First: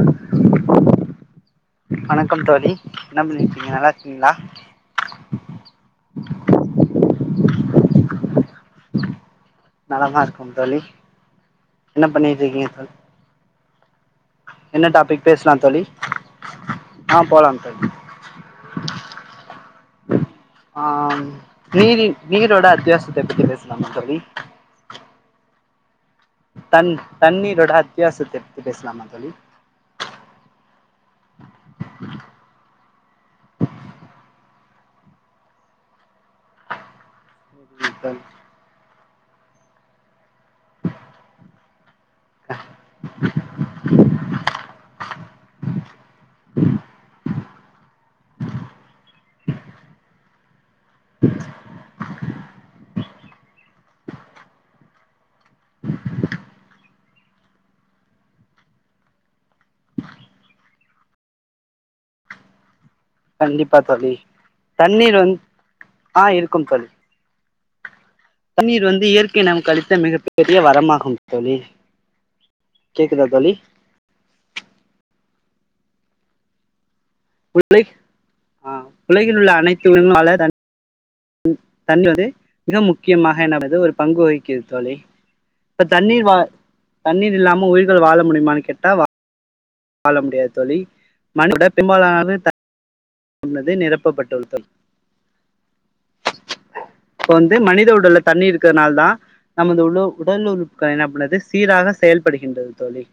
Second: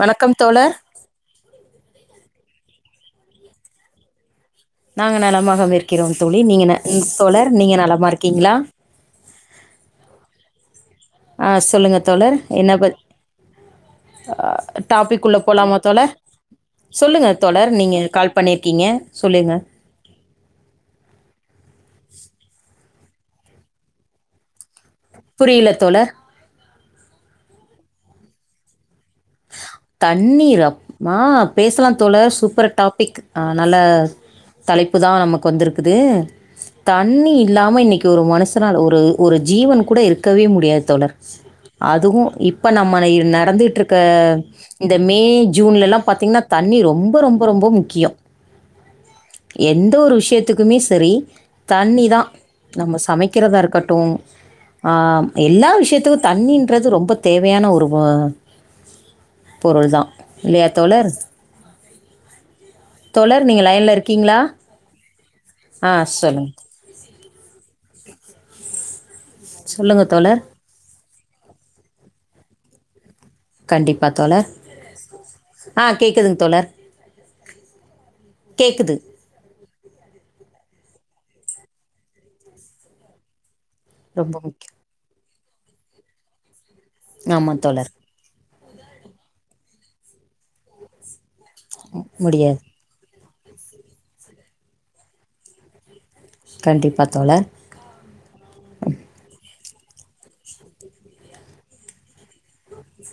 வணக்கம் தோழர் வணக்கம் தோழி என்ன பண்ணிடுருக்கீங்க நல்லா இருக்கீங்களா நாங்க நலமாக இருக்கிறோம் தோழி நீங்கள் தோழர் நீங்க நலமா இருக்கீங்களா நலமா இருக்க தோழி ஆ சொல்லுங்க என்ன தோழர் பண்ணிட்ருக்கீங்க என்ன ப தோழி என்ன டாபிக் டாபிக்குள்ள பேசலா போலாமா தோழி தோழர் ஆ சொல்லுங்க போலாம் தோழர் தோழி நீங்க கால் பண்ணியிருக்கீங்க சொல்லுங்க ஆ நீர்ன் நீரோட அத்தியாவசியத்த பத்தி பேசலாமா தோழி புரில தோழர் தண் தண்ணீரோட அத்தியாவசத்த பேசலாம தோழி தண்ணீர் ஆ ஆ பேசலா தோழர் சூப்பர் டாப்பிக் ஆ நல்ல தலைப்பு நா நமக்கு வந்துருக்குது தண்ணி இல்லாமல் இன்னிக்கி ஒரு மனுஷனால கூட ஒரு ஒரு ஜீவன் கூட இருக் க்கவே முடியாது தோழர் அதுவு இப்ப நம்ம நடந்துட்டு இருக் க இந்த மே ஜூன்லா பாத்தீங்கன்னா தண்ணி ரொம்ப ரொம்ப ரொம்ப முக்கியோ எந்த ஒரு விஷயத்துக்குமே செரி தண்ணி தா நம்ம சமைக்கிறதா இருக்கட்டு ஆ எல்லா விஷயத்துக்கு தண்ணின்றது ரொம்ப தேவையான ஒரு வ பொருள் தா இல்லயா தோழர் தோழர் நீங்க கண்டிப்பா லைன்ல இருக் தோழி தண்ணீர் வந்து ஆ சொல்லுங்க இருக்கோம் தோழி தண்ணீர் வந்து இயற்கை நமக்கு. அழித்த சொல்லுங்க மிகப்ப தோழர் பெரிய வரமாகும் தோழி கேக்குதா தோழி கண்டிப்பா தோழர் ஆ கேட்குதுங்க தோழர் [unintelligible] [unintelligible] கேட்குது பங்கு ரொம்ப வகிக்கிது முக்கியம் தோழி இப்ப தண்ணீர் தண்ணீர் ஆமாம் இல்லாம தோழர் உயிர்கள் வாழ முடியுமானு கேட்ட ட்டா வாழ முடியாத தோழி மனிதர் வந்து பெருபாலானது தண் முடியாது உள்ளது நிரப்பப்பட்டது தோழி கண்டிப்பாக இப்ப தோழர் வந்து மனித உடலுக் தண்ணி இருக்கிறதுனால தா நமது உ உடல் உறுப்புகள் என்ன பது சீராக செயல்படுகின்றது தோழி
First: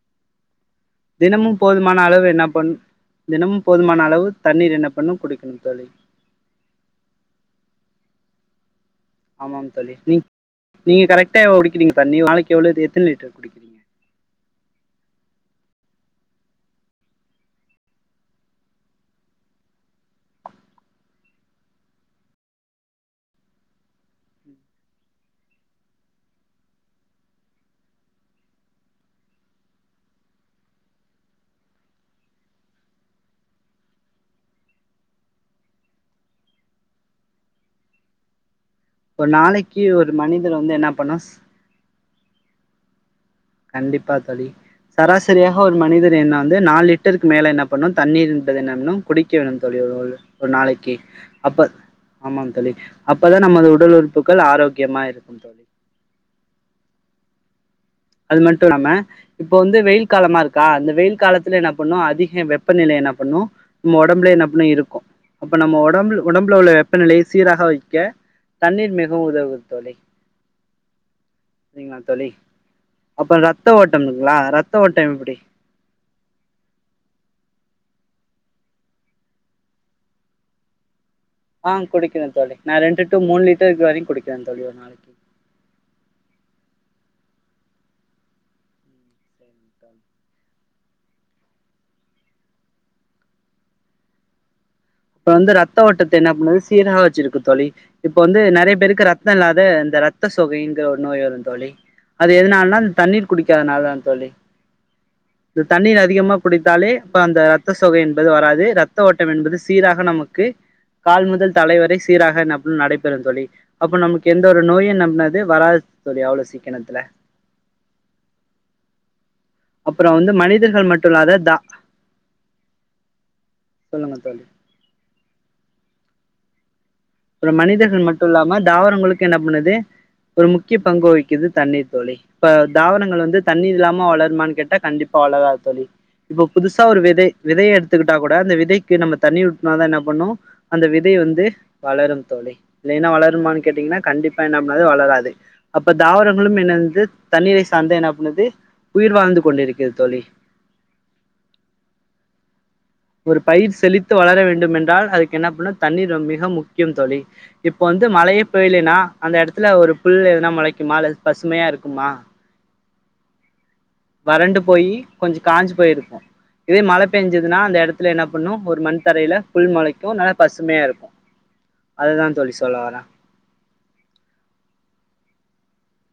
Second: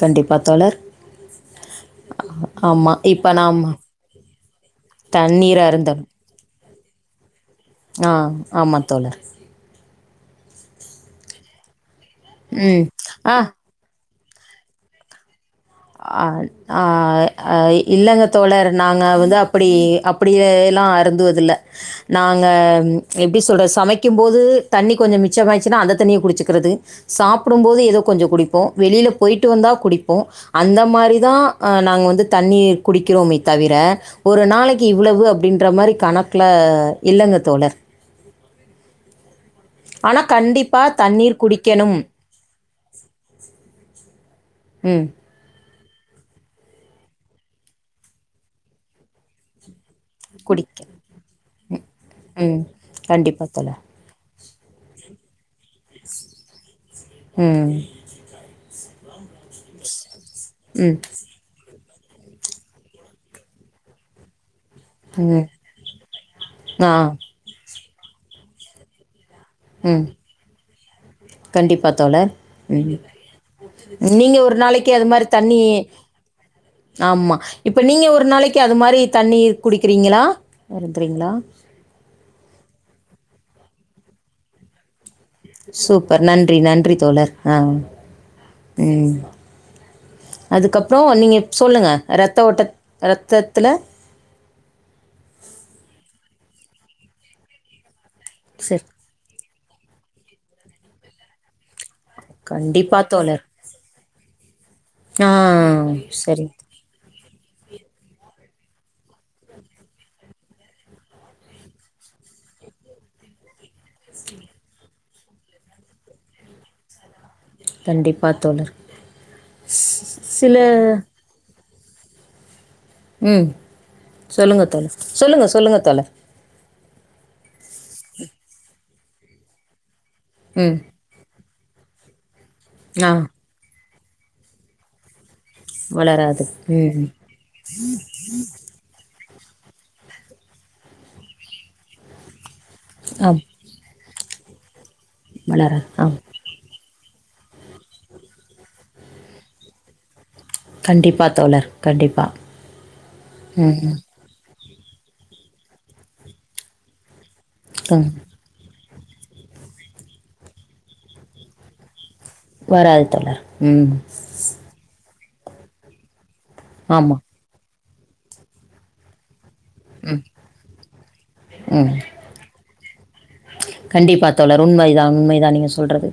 கண்டிப்பா தோழர் தினமும் போதுமான அளவு என்ன பண்ண ஆமாம் இப்போ நாம் தினமும் போதுமான அளவு தண்ணீர் என்ன பண்ணு தண்ணீர் குடிக்கணு தோழி அருந்தணும் ஆ ஆமா தோழர் ஆமாம் தோழி நீங்க கரெட்டா [unintelligible] ஒரு நாளைக்கு எவ்ளோ ம் எத்தன லிட்டர் ஆ குடுக்கிறீங்க ஆ ஆ இல்லங்க தோழர் நாங்க வந்து அப்படி அப்பிடியே எல்லாம் அறுந்துவது இல்ல நாங்க எப்டி சொல்ற சமைக்கும் போது தண்ணி கொஞ்சோ மிச்சமாச்சுன்னா அந்த தண்ணியே குடிச்சிக்கிறது சாப்பிடும் போது ஏதோ கொஞ்சோ குடிப்போ வெளில போயிட்டு வந்தா குடிப்போ அந்த மாரி தா நாங்க வந்து தண்ணிய குடிக்கிறோமே தவிர ஒரு நாளைக்கி இவ்ளவு அப்டின்ற மாரி கணக்குல இல்லங்க தோழர் ஒரு நாளைக்கி ஒரு மனிதர் வந்து என்ன பண்ணு குடிக்கணு கண்டிப்பா தோழி சராசரி ம். சராசரியாக ஒரு மனிதர் என்ன வந்து நாலு லிட்டருக்கு மேல என்ன பண்ணனு தண்ணீர் என்பது என்ன குடிக்க வேணு தோழி ஒரு குடிக்க நாளைக்கி அப்ப ஆமாங்க ம். தோழி அப்பதா கண்டிப்பா நமது தோழர். உடல் உறுப்புகள் ஆரோக்கியமா இருக்கு தோழி உ அது மட்டும் இல்லாம இப்போ வந்து வெயில் காலமா இருக்கா இந்த ம். வெயில் காலத் என்ன பண்ணு அதிகோ வெப்பநிலை என்ன பண்ணு நம்ம உடம்புல என்ன பண்ணு இருக்கு ம். அப்ப நம்ம உடம்பு உடம்புல உள்ள ஆ வெப்பநிலையை சீராக வைக்க தண்ணீர் மிகவு உதவுது உ தோழி கண்டிப்பா சரிங்களா தோழி தோழர் உ அப்ப ரத்த ஓட்டம் நீங்க இருக்குங்களா ஒரு ரத்த நாளைக்கு அது ஓட்டம் மாதிரி எப்டி தண்ணி ஆமா இப்ப நீங்க ஒரு நாளைக்கு அது மாதிரி தண்ணீர் குடிக்கிறீங்களா வருந்துறீங்களா ஆ குடிக்கிறே தோழி நா ரெண்டு டு மூணு லீட்டர் இதுவரைக்கு குடிக்கிறே தோழி ஒரு நாளைக்கி சூப்பர் நன்றி நன்றி தோழர் ஆ ம் அதுக்கப்றோ நீங்க சொல்லுங்க ரத்த ஓட்ட ரத்தத்துல இப்ப வந்து ரத்த ஓட்டத்தை என்ன பண்ணுது சீராக வச்சிருக்கு தோழி இப்ப வந்து நெறைய சரி. பேதுக்கு ரத்த இரத்தோ இல்லாத இந்த ரத்த சோகைங்கிற ஒரு நோய் வரு தோழி அது எதுனாலன்னா இந்த கண்டிப்பா தண்ணீர் தோழர். குடிக்காதனால தா தோழி ஆ இந்த தண்ணீர் அதிகமாக சரி. குடிக்தாலே இப்ப அந்த ரத்த சோகை என்பது வராது ரத்த ஓட்டம் என்பது சீராக நமக்கு கால் முதல் தலைவரை சீராக நடைபெறும் தோழி அப்போ நமக்கு எந்த ஒரு நோயு நம்மது வராது தோழி அவ்ளோ சீக்கனத்துல கண்டிப்பா தோழர் அப்பறொ வந்து சில மனிதர்கள் மட்டு இல்லாத த ம் தோழி சொல்லுங்க தோழ சொல்லுங்க சொல்லுங்க தோழர் அப்றொ மனிதர்கள் மட்டு இல்லாம தாவரங்களுக்கு என்ன பண்ணுது ஒரு முக்கிய ம். பங்கு வகிக்குது தண்ணீர் தோழி இப்ப ஆ. தாவரங்கள் வந்து தண்ணி இல்லாம வளருமான்னு கேட்டா கண்டிப்பா வளராது தோழி வளராது. இப்ப புதுசா ஒரு ம். விதை விதை எடுத்துக்கிட்டா கூட அந்த விதைக் நம்ம தண்ணி விட்ன தா என்ன பண்ணு அந்த விதை வந்து வளரும் தோழி இல்லைன்னா ஆம் வளருமானு கேட்டீங்கன்னா கண்டிப்பா என்ன பண்ணாது வளராது மலரன் அப்ப ஆம் தாவரொ [unintelligible] தண்ணீரை சார்ந்து என்ன பன்னுது உயிர் வாழ்ந்து கொண்டிருக்கிறது தோழி கண்டிப்பா தோழர் கண்டிப்பா ஒரு பயிர் செழித்து வளர வேண்டு என்றால் அதுக்கு என்ன பண்ணு தண்ணீர் மிக முக்கியோ தோழி இப்போ வந்து ம். மழையே பயலன்னா அந்த எடத்துல ஒரு புல் எதனா மொளைக்குமா அல்லது பசுமையா இருக்குமா வாராது தோழர் வறண்டு போயி கொஞ்சொ காஞ்சு போயிருக்கு இதே மழை ஆமாம் பெஞ்சு பெஞ்சதுனா அந்த எடத்துல என்ன பண்ணு ஒரு மண் தரையில புல் மொளைக்கு நல்லா பசுமையா இருக்கு அதா தோழி சொல்ல வரே கண்டிப்பா தோழர் உண்மைதா உண்மைதா நீங்க சொல்றது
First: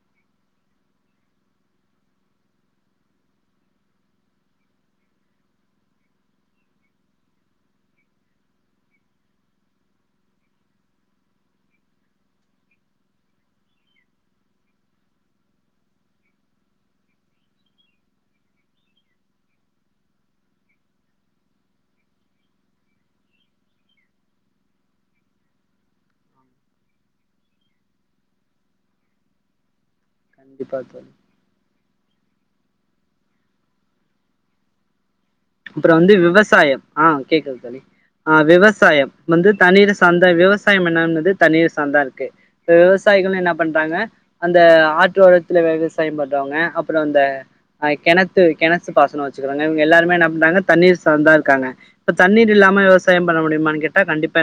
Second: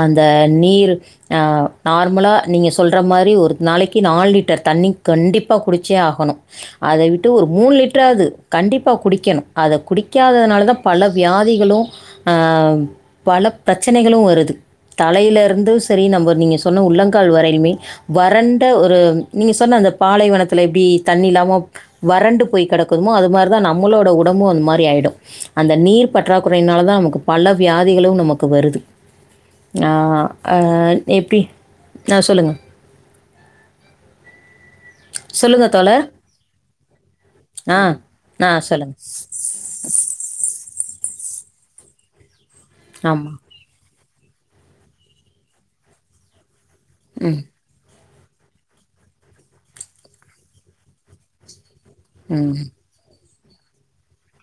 அந்த நீர் ஆ நார்மலா நீங்க சொல்ற மாரி ஒரு நாளைக்கி நாலு லிட்டர் தண்ணி கண்டிப்பா குடிச்சே ஆகணு அத விட்டு ஒரு மூணு லிட்டராது கண்டிப்பா குடிக்கணு அத குடிக்காததுனால தா பல வியாதிகளு அ பல பிரச்சனைகளு வருது தலைல இருந்து சேரி நம்ம நீங்க சொன்ன உள்ளங்கால் வரையுமே வறண்ட ஒரு நீங்க சொன்ன அந்த பாலைவனத்துல எப்படி தண்ணி இல்லாம வறண்டு போய் கெடக்குதுமோ அது மாரிதா நம்மளோட உடம்பு அந்த மாரி ஆயிடு அந்த நீர் பற்றாக்கு குறைனால தா நமக்கு பல வியாதிகளு நமக்கு வருது ஆ ஆ கண்டிப்பா தோழி நீர்த்தி அ சொல்லுங்க சொல்லுங்க அப்றோ தோழர் வந்து விவசாயம் ஆ கேக்குது தோழி ஆ ஆ விவசாயம் வந்து தண்ணீர சார்ந்த விவசாயம் என்னாகுது தண்ணீர் சார்ந்தா இருக்கு ஆமா விவசாயிகள் என்ன பண்றாங்க அந்த ஆற்றோரத்துல விவசாயம் பண்றவங்க அப்றோ அந்த ம் ஆ கிணத்து கெணத்து பாசனோ வச்சுக்கிறாங்க இவுங்க எல்லாருமே என்ன பண்றாங்க தண்ணீர் சார்ந்தா இருக்காங்க தண்ணீர் ம் இல்லாம விவசாயம் பண்ண முடியுமான் கேட்டா கண்டிப்பா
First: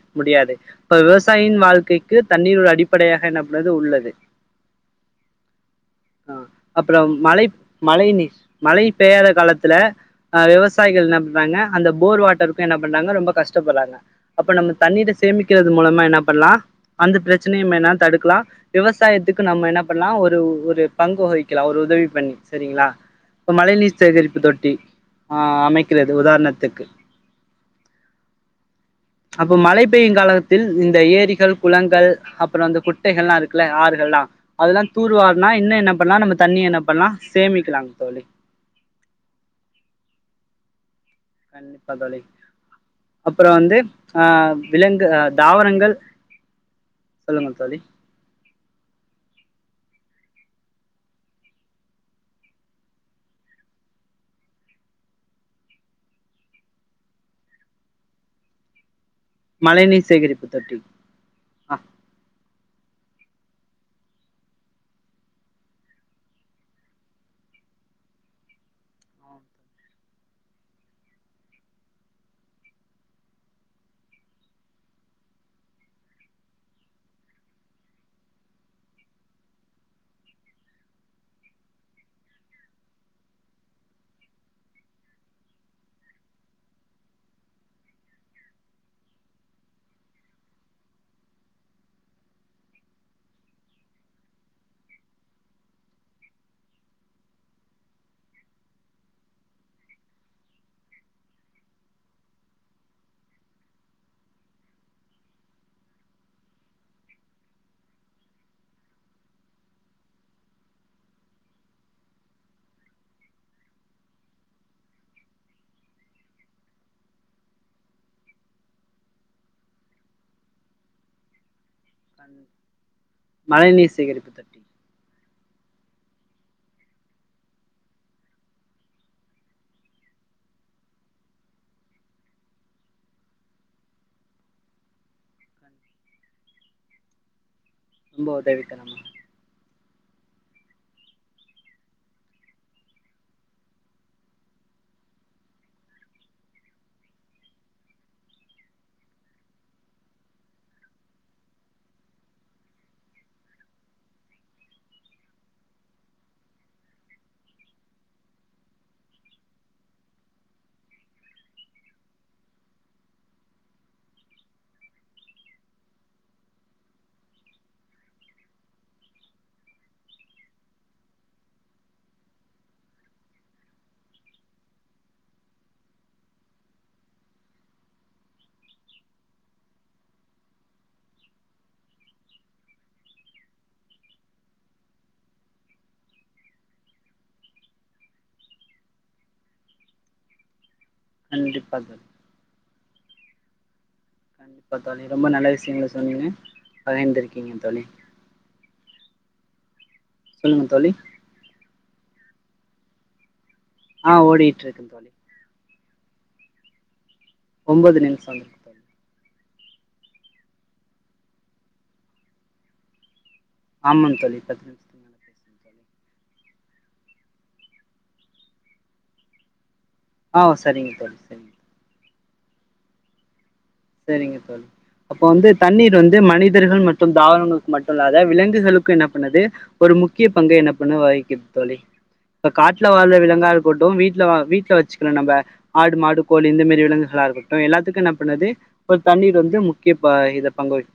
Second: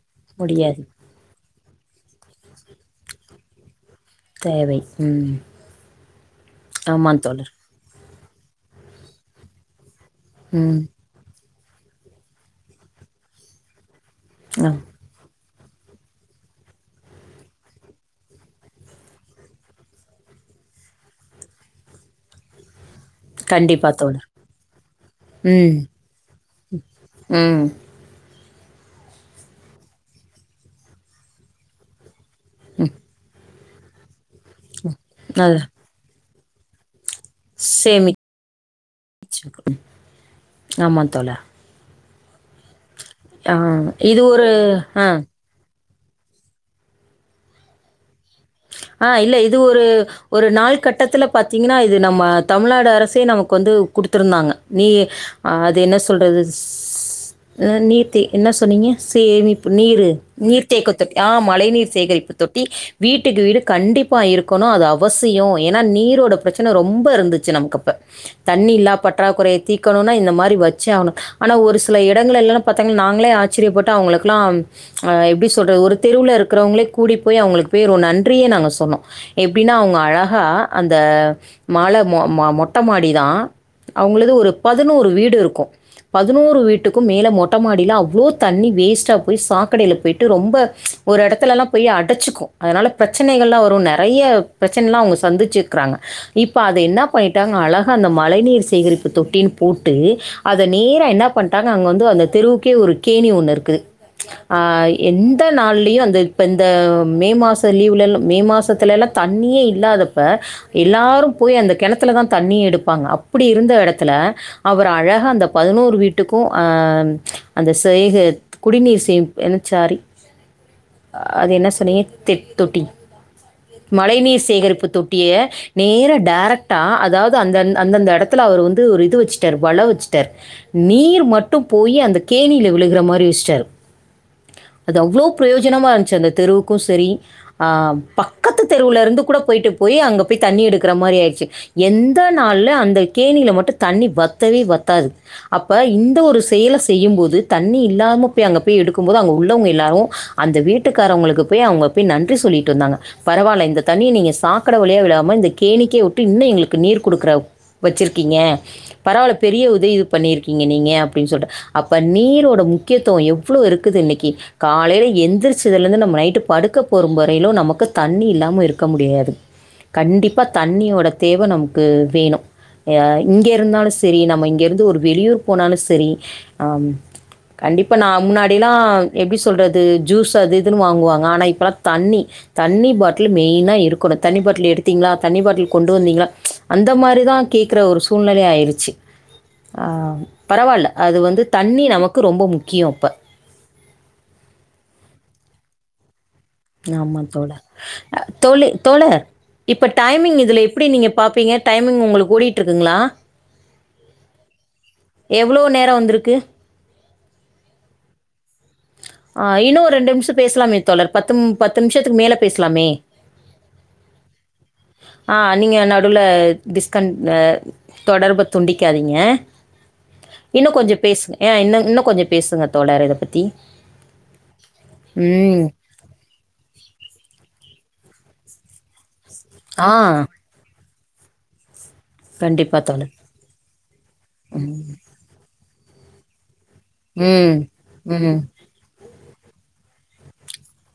[unintelligible] முடியாது இப்ப விவசாயின் வாழ்க்கை க்கு தண்ணீர் ஒரு அடிப்படையாக என்ன பன்னுது உள்ளது கரைக்ட் ம் ஆ அப்புறம் ஆமான் மழை தோழர் மழை நீர் மழை பெய்யாத காலத்துல அ ம் விவசாயிகள் என்ன பண்றாங்க அந்த போர் வாட்டருக்கு என்ன பண்றாங்க ரொம்ப கஷ்டப்பற்றாங்க அப்ப ஆ நம்ம தண்ணீர சேமிக்கிறது மூலமா என்ன பண்ணலா அந்த பிரச்சனையுமேனா தடுக்கலா விவசாயத்துக்கு நம்ம என்ன பண்ணலா ஒரு ஒரு பங்கு வகிக்கலா ஒரு உதவி பண்ணி செரிங்களா இப்ப மழை கண்டிப்பாக நீர் தோழர் சேகரிப்பு தொட்டி ஆ ம் அமைக்கிறது உதாரணத்துக்கு ம் அப்ப மழை பெய்யு காலத்தில் இந்த ஏரிகள் குளங்கள் அப்றொ அந்த குட்டைகலா இருக் ல ஆறுகள்லா அதெல்லா தூர்வார்னா அது இன்னு என்ன பண்லா நம்ம தண்ணி என்ன பண்லா சேமிக்கலாங் தோழி ச்சுருக்கு ஆமா தோழா கண்டிப்பா தோழி அப்றோ ஆ வந்து இது ஆ ஒரு ஆ விலங்கு தாவரங்கள் சொல்லுங்க தோழி ஆ இல்ல இது ஒரு ஒரு நாள் கட்டத்துல பாத்திங்ன்னா இது நம்ம தமிழ்நாடு அரசே நமக்கு வந்து குடுத்துருந்தாங்க நீ ஆ அது என்ன சொல்றது ஸ் நீர்த்தி என்ன சொன்னிங்க சேமிப்பு மழைநீர் நீரு சேகரிப்பு நீர் தொட்டி தேக்க தொட் ஆ மழை நீர் சேகரிப்பு தொட்டி வீட்டுக்கு வீடு கண்டிப்பா இருக்கணு அது அவசியோ ஏன்னா நீரோட பிரச்சன ரொம்ப இருந்துச்சு நமக்கு அப்ப தண்ணி இல்லா ஆ, பற்றா குறைய தீக்கணுன்னா இந்த மாரி வச்சே ஆகணு ஆனா ஒரு சில இடங்கள்லலா பாத்தாங் நாங்களே ஆச்சரியப்பட்டோ அவங்களுக்குலா அ எப்டி சொல்றது ஒரு தெருவுல இருக்கிறவங்களே கூடி போய் அவங்களுக் போய் ஒரு நன்றிய நாங்க சொன்னோ எப்டின்னா அவங்க அழகா அந்த மால்ல மொ மொட்ட மாடிதா அவங்குளுது ஒரு பதினோரு வீடு இருக்கு பதினோரு வீட்டுக்கும் மேல மொட்டமாடியில அவ்ளோ தண்ணி வேஸ்ட்டா போய் சாக்கடைல போய்ட்டு ரொம்ப ஒரு இடத்துல்லா போய் அடச்சிக்கு அதனால பிரச்சனைகள்லா வரு நிறைய பிரச்சனைல்லா அவங்க சந்திச்சியிருக்காங்க இப்ப அத என்னா பண்ணிட்டாங் அழகா அந்த மழை நீீர் சேகரிப்பு தொட்டின் போட்டு அத நேரா என்னா பண்ட்டாங் அங்க வந்து அந்த தெருவுக்கே ஒரு கேணி ஒன்னு இருக்குது ஆ எந்த நாள்லயு அந்த இப்ப இந்த மே மாஷ் த்து லீவுல எல்லா மே மாசத்துலல்லா தண்ணியே இல்லாதப்ப எல்லாரு போய் அந்த கிணத்துலதா தண்ணியே எடுப்பாங்க அப்டி இருந்த எடத்துல அவுரு அழகா அந்த பதினோரு வீட்டுக்கு அ அந்த செய்க குடிநீர் சேம் ண்ணே சாரி அது என்ன சொன்னீங்க கண் மழைநீர் மழை சேகரிப்பு நீீர் தொட்டி சேகரிப்பு தொட்டிய நேரா டேரக்ட்டா அதாவது அந்த அந்தந்த எடத்துல அவர் வந்து ஒரு இது வச்சுட்டாரு வள வச்சுட்டாரு நீர் மட்டும் போயி அந்த கேணில விழுகற மாறி வச்ட்டாரு அது அவ்ளோ கண்- பிரயோஜனமா இருந்ச்சு அந்த தெருவுக்கு சரி ஆம் ரொம்ப பக்கத்து உதவிக்கரமா தெருவுல இருந்து கூட போய்ட்டு போய் அங்க போய் தண்ணி எடுக்கற மாறி ஆய்ருச்சு எந்த நாள்ல அந்த கேணில மட்டு தண்ணி வத்தவே வத்தாது அப்ப இந்த ஒரு செயல செய்யும் போது தண்ணி இல்லாம போயி அங்க போயி எடுக்கும் போது அங்க உள்ளவங்க எல்லாரு அந்த வீட்டுக்காரவங்களுக்கு போயி அவுங்க போய் நன்றி சொல்லிட்டு வந்தாங்க பரவால்ல இந்த தண்ணிய நீங்க சாக்கடை வழியா விழாம இந்த கேணிக்கே விட்டு இன்னு எங்களுக்கு நீர் குடுக்குற வச்சிருக்கீங்க பரவால்ல பெரிய உதவி இது பண்ணியிருக்கீங்க நீங்க அப்டின்னு சொல்ட்டு அப்ப நீரோட முக்கியத்துவ எவ்ளோ இருக்குது இன்னைக்கி காலைல எந்திரிச்சதுல இருந்து நம்ம நைட்டு படுக்கப் பொறும் வரையிலு நமக்கு தண்ணி இல்லாம இருக்க முடியாது கண்டிப்பா தண்ணியோட தேவை நமக்கு வேணு யா இங்க இருந்தாலு செரி நம்ம இங்க இருந்து ஒரு வெளியூர் போனாலு செரி அ கண்டிப்பா நா முன்னாடில்லா எப்டி சொல்றது ஜூஸ் அது இதுன்னு வாங்குவாங்க ஆனா இப்பல்லாத் தண்ணி தண்ணி பாட்டில் மெயினா இருக்கணு தண்ணி பாட்டில் எடுத்தீங்ளா தண்ணி பாட்டில் கொண்டு வந்தீங்ளா அந்த மாறி தா கேக்குற ஒரு சூழ்நிலை ஆயிருச்சு பரவால்ல அது வந்து கண்டிப்பா தண்ணி தோழி நமக்கு ரொம்ப முக்கியம் இப்ப [unintelligible] தோழி ரொம்ப நல்ல விஷயங்கள சொன்னீங்க ஆமா பகிர்ந்திருக்கீங்க தோழர் தோழி தோழி தோழர் இப்ப டைமிங் இதுல சொல்லுங்க எப்டி தோழி நீங்கப் பாப்பீங்க டைமிங் உங்களுக்கு ஓடிட்டுயிருக்குங்களா அ ஓடிட்டுருக்கு தோழி எவ்ளோ நேரோ வந்துருக்கு ஒம்பது நிமிஷம் வந்திருக்கு தோழி அ இன்னு ஒரு ரெண்டு நிமிஷம் பேசலாமே தோழர் பத்து பத்து நிமிஷத்துக்கு மேல பேசலாமே ஆமாம் தோழி பத்து நிமிஷம் ஆ நீங்க நடுவுல டிஸ்கண்ட் அ தொடர்ப துண்டிக்காதீங்க ஆ இன்னு சரிங்க கொஞ்சோ தோழி பேசுங்க சரிங்க ஆ இன்னு இன்னு கொஞ்சோ பேசுங்க தோழர் இத பத்தி சேரிங்க தோழி அப்போ வந்து ம். தண்ணீர் வந்து மனிதர்கள் மட் டும் தாவரங்களுக்கு மட்டும் இல்லாத விலங்குகளுக்கு என்ன பண்ணுது ஆ ஒரு முக்கிய பங்கு என்னப் [unintelligible] வகிக்குது தோழி இப்ப கண்டிப்பா காட்டுல தோழர். வாழ்ற விலங்கா இருக்கட்டு வீட்ல வீட்ல வச்சுக்கிறோ நம்ப ஆடு மாடு கோழி இந்த மாரி விலங்குகளா ம். இருக்கட்டு எல்லாத்துக்கு என்ன ம். பண்ணது ஒரு தண்ணீர் வந்து முக்கிய ப இத பங்க வகிக்கி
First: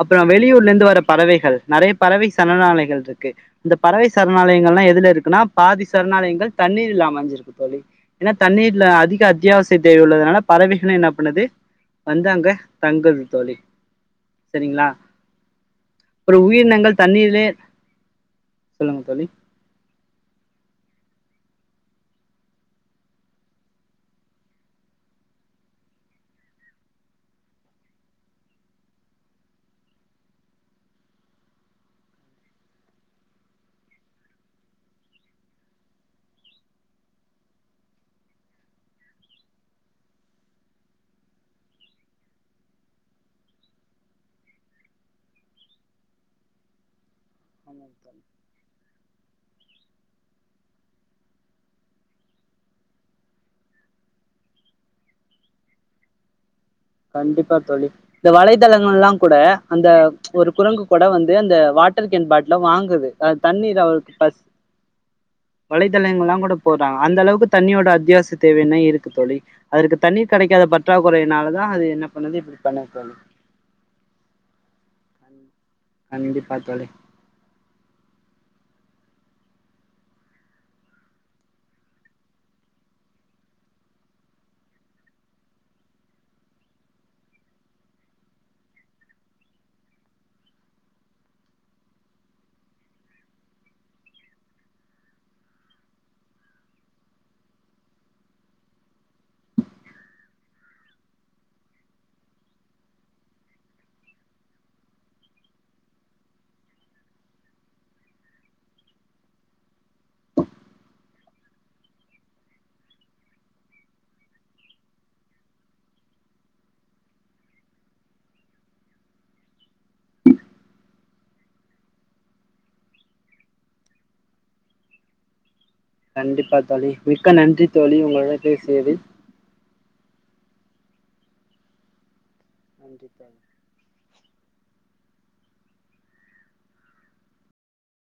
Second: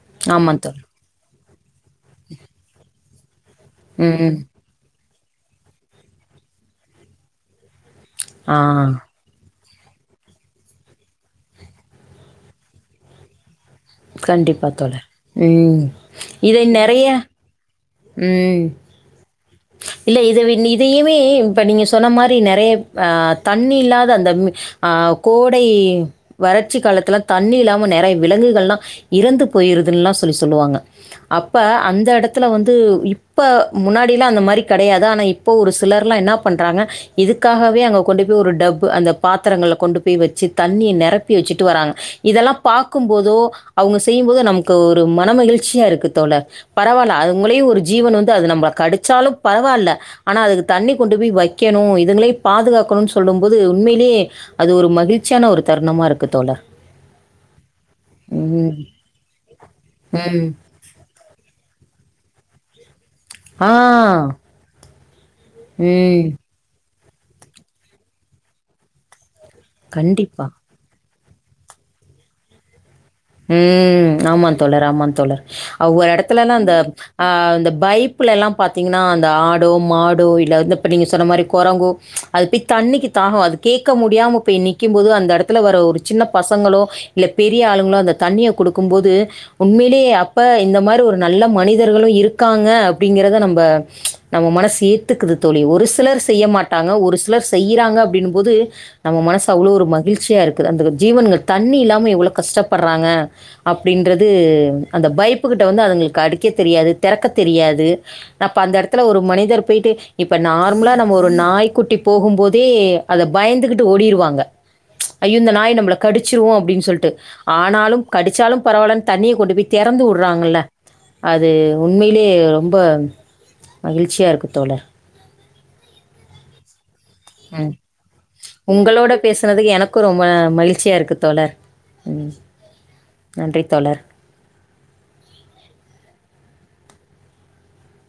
அப்பறம் ஆமா வெளியூர்ல தோழர். இருந்து வர பறவைகள் நெறையா பறவை சரணாலைகள் இருக்கு இந்த பறவை ம். சரணாலயங்கள்லா எதுல இருக்குன்னா பாதி சரணாலயங்கள் தண்ணீர்ல்ல அமஞ்சிருக்கு தோழி ஏன்னா ஆ. தண்ணீர்ல அதிக அத்தியாவசிய தேவை உள்ளதனால பறவைகள என்ன பண்ணுது வந்து அங்க தங்குது தோழி கண்டிப்பா செரிங்களா தோழர். ம். ஒரு இதை உயிரினங்கள் நெறைய தண்ணீரிலே சொல்லுங்க தோழி இல்ல இது இதையுமே இப்ப நீங்க சொன்ன மாரி நெறைய ஆ தண்ணி இல்லாத அந்த ஆ கோடை வறட்சி காலத்துல தண்ணி இல்லாம நெறைய விலங்குகள் எல்லா இறந்து போயிருதுன்னல்லா சொல்லி சொல்லுவாங்க அப்ப அந்த எடத்துல வந்து இப்ப முன்னா டில்லா அந்த மாரி கெடையாது ஆனா இப்போ ஒரு சிலர்ல்லா என்ன பண்றாங்க இதுக்காகவே அங்க கொண்டு போய் ஒரு டப் அந்த பாத்தரங்கள கொண்டு போய் வச்சு தண்ணிய நெரப்பி வச்சுட்டு வராங்க இதெல்லா பாக்கும் போதோ அவுங்க செய்யும் போதோ நமக்கு ஒரு மனமகிழ்ச்சியா இருக்கு தோழர் பரவால்ல அதுங்களயு ஒரு ஜீவன் வந்து அது நம்மள கடிச்சாலு பரவால்ல ஆனா அதுக்கு தண்ணி கொண்டு போய் வைக்கணு இதுங்களையு பாதுகாக்கணுன்னு சொல்லும் போது உண்மையிலேயே அது ஒரு மகிழ்ச்சியான ஒரு தருணமா இருக்கு தோழர் கண்டிப்பா தோழி இந்த ம். வலைத்தளங்கள்லா கூட அந்த ம். ஒரு குரங்கு கூட வந்து அந்த வாட்டர் கேன் பாட்டில வாங்குது ஆ தண்ணீர் காங்கோ எடுக் பஸ் ம். வலைத்தளங்கள்லா கூட போடுறாங்க அந்த அளவுக்கு தண்ணியோட அத்தியாவசிய தேவை இன்னு இருக்கு தோழி அதற்கு தண்ணீர் கண்டிப்பா. கெடைக்காத பட் ற்றாக்குறையினால தா அது என்ன பண்ணுது இப்டி பண்ணுது தோழி ம் ஆமா தோழர் ஆமா தோழர் ஆ ஒரு எடத்துலல்லா கண்டிப்பா அந்த தோழி ஆ அந்த பைப்புல ல்லா பாத்தீங்கன்னா அந்த ஆடோ மாடோ இல்ல இருந்த இப்ப நீங்க சொன்ன மாரி கொரங்கோ அது போய் தண்ணிக்கு தாகோ அது கேட்க முடியாம போய் நிக்கிம்போது அந்த எடத்துல வர ஒரு சின்ன பசங்களோ இல்ல பெரிய ஆளுங்களோ அந்த தண்ணிய குடுக்கு போது உண்மையிலேயே அப்ப இந்த மாரி ஒரு நல்ல மனிதர்களு இருக்காங்க அப்டிங்கறத நம்ப நம்ம மனசு ஏத்துக்குது தோழி ஒரு சிலர் செய்ய மாட்டாங்க ஒரு சிலர் செய்றாங்க அப்டின்னு போது நம்ம மனசு அவ்ளோ ஒரு மகிழ்ச்சியா இருக்குது அந்த வ் ஜீவன்கள் தண்ணி இல்லாம எவ்ளோ கஷ்டப்படுறாங்க அப்டின்றது அந்த பைப்புகிட்ட வந்து அதுங்களுக்கு அடிக்க தெரியாது தெறக்க தெரியாது அப்ப அந்த எடத்துல ஒரு மனிதர் போய்ட்டு இப்ப நார்மலா நம்ம ஒரு நாய்க்குட்டி போகு போதே அத பயந்துகிட்டு ஓடிருவாங்க ஐயோ இந்த நாய் நம்மள கடிச்சிருவோ அப்டின்னு சொல்ட்டு ஆனாலு கடிச்சாலு பரவால்லன்னு தண்ணிய கொண்டு போய் தெறந்து வுடுறாங்கல்ல அது உண்மையிலயே ரொம்ப மகிழ்ச்சியா இருக்கு தோழர் கண்டிப்பா தோழி மிக்க நன்றி தோழி உங்களோட பேசியது பேசுனது எனக்கு ரொம்ப மகிழ்ச்சியா இருக்கு தோழர் ம் நன்றி தோழி நன்றி தோழர்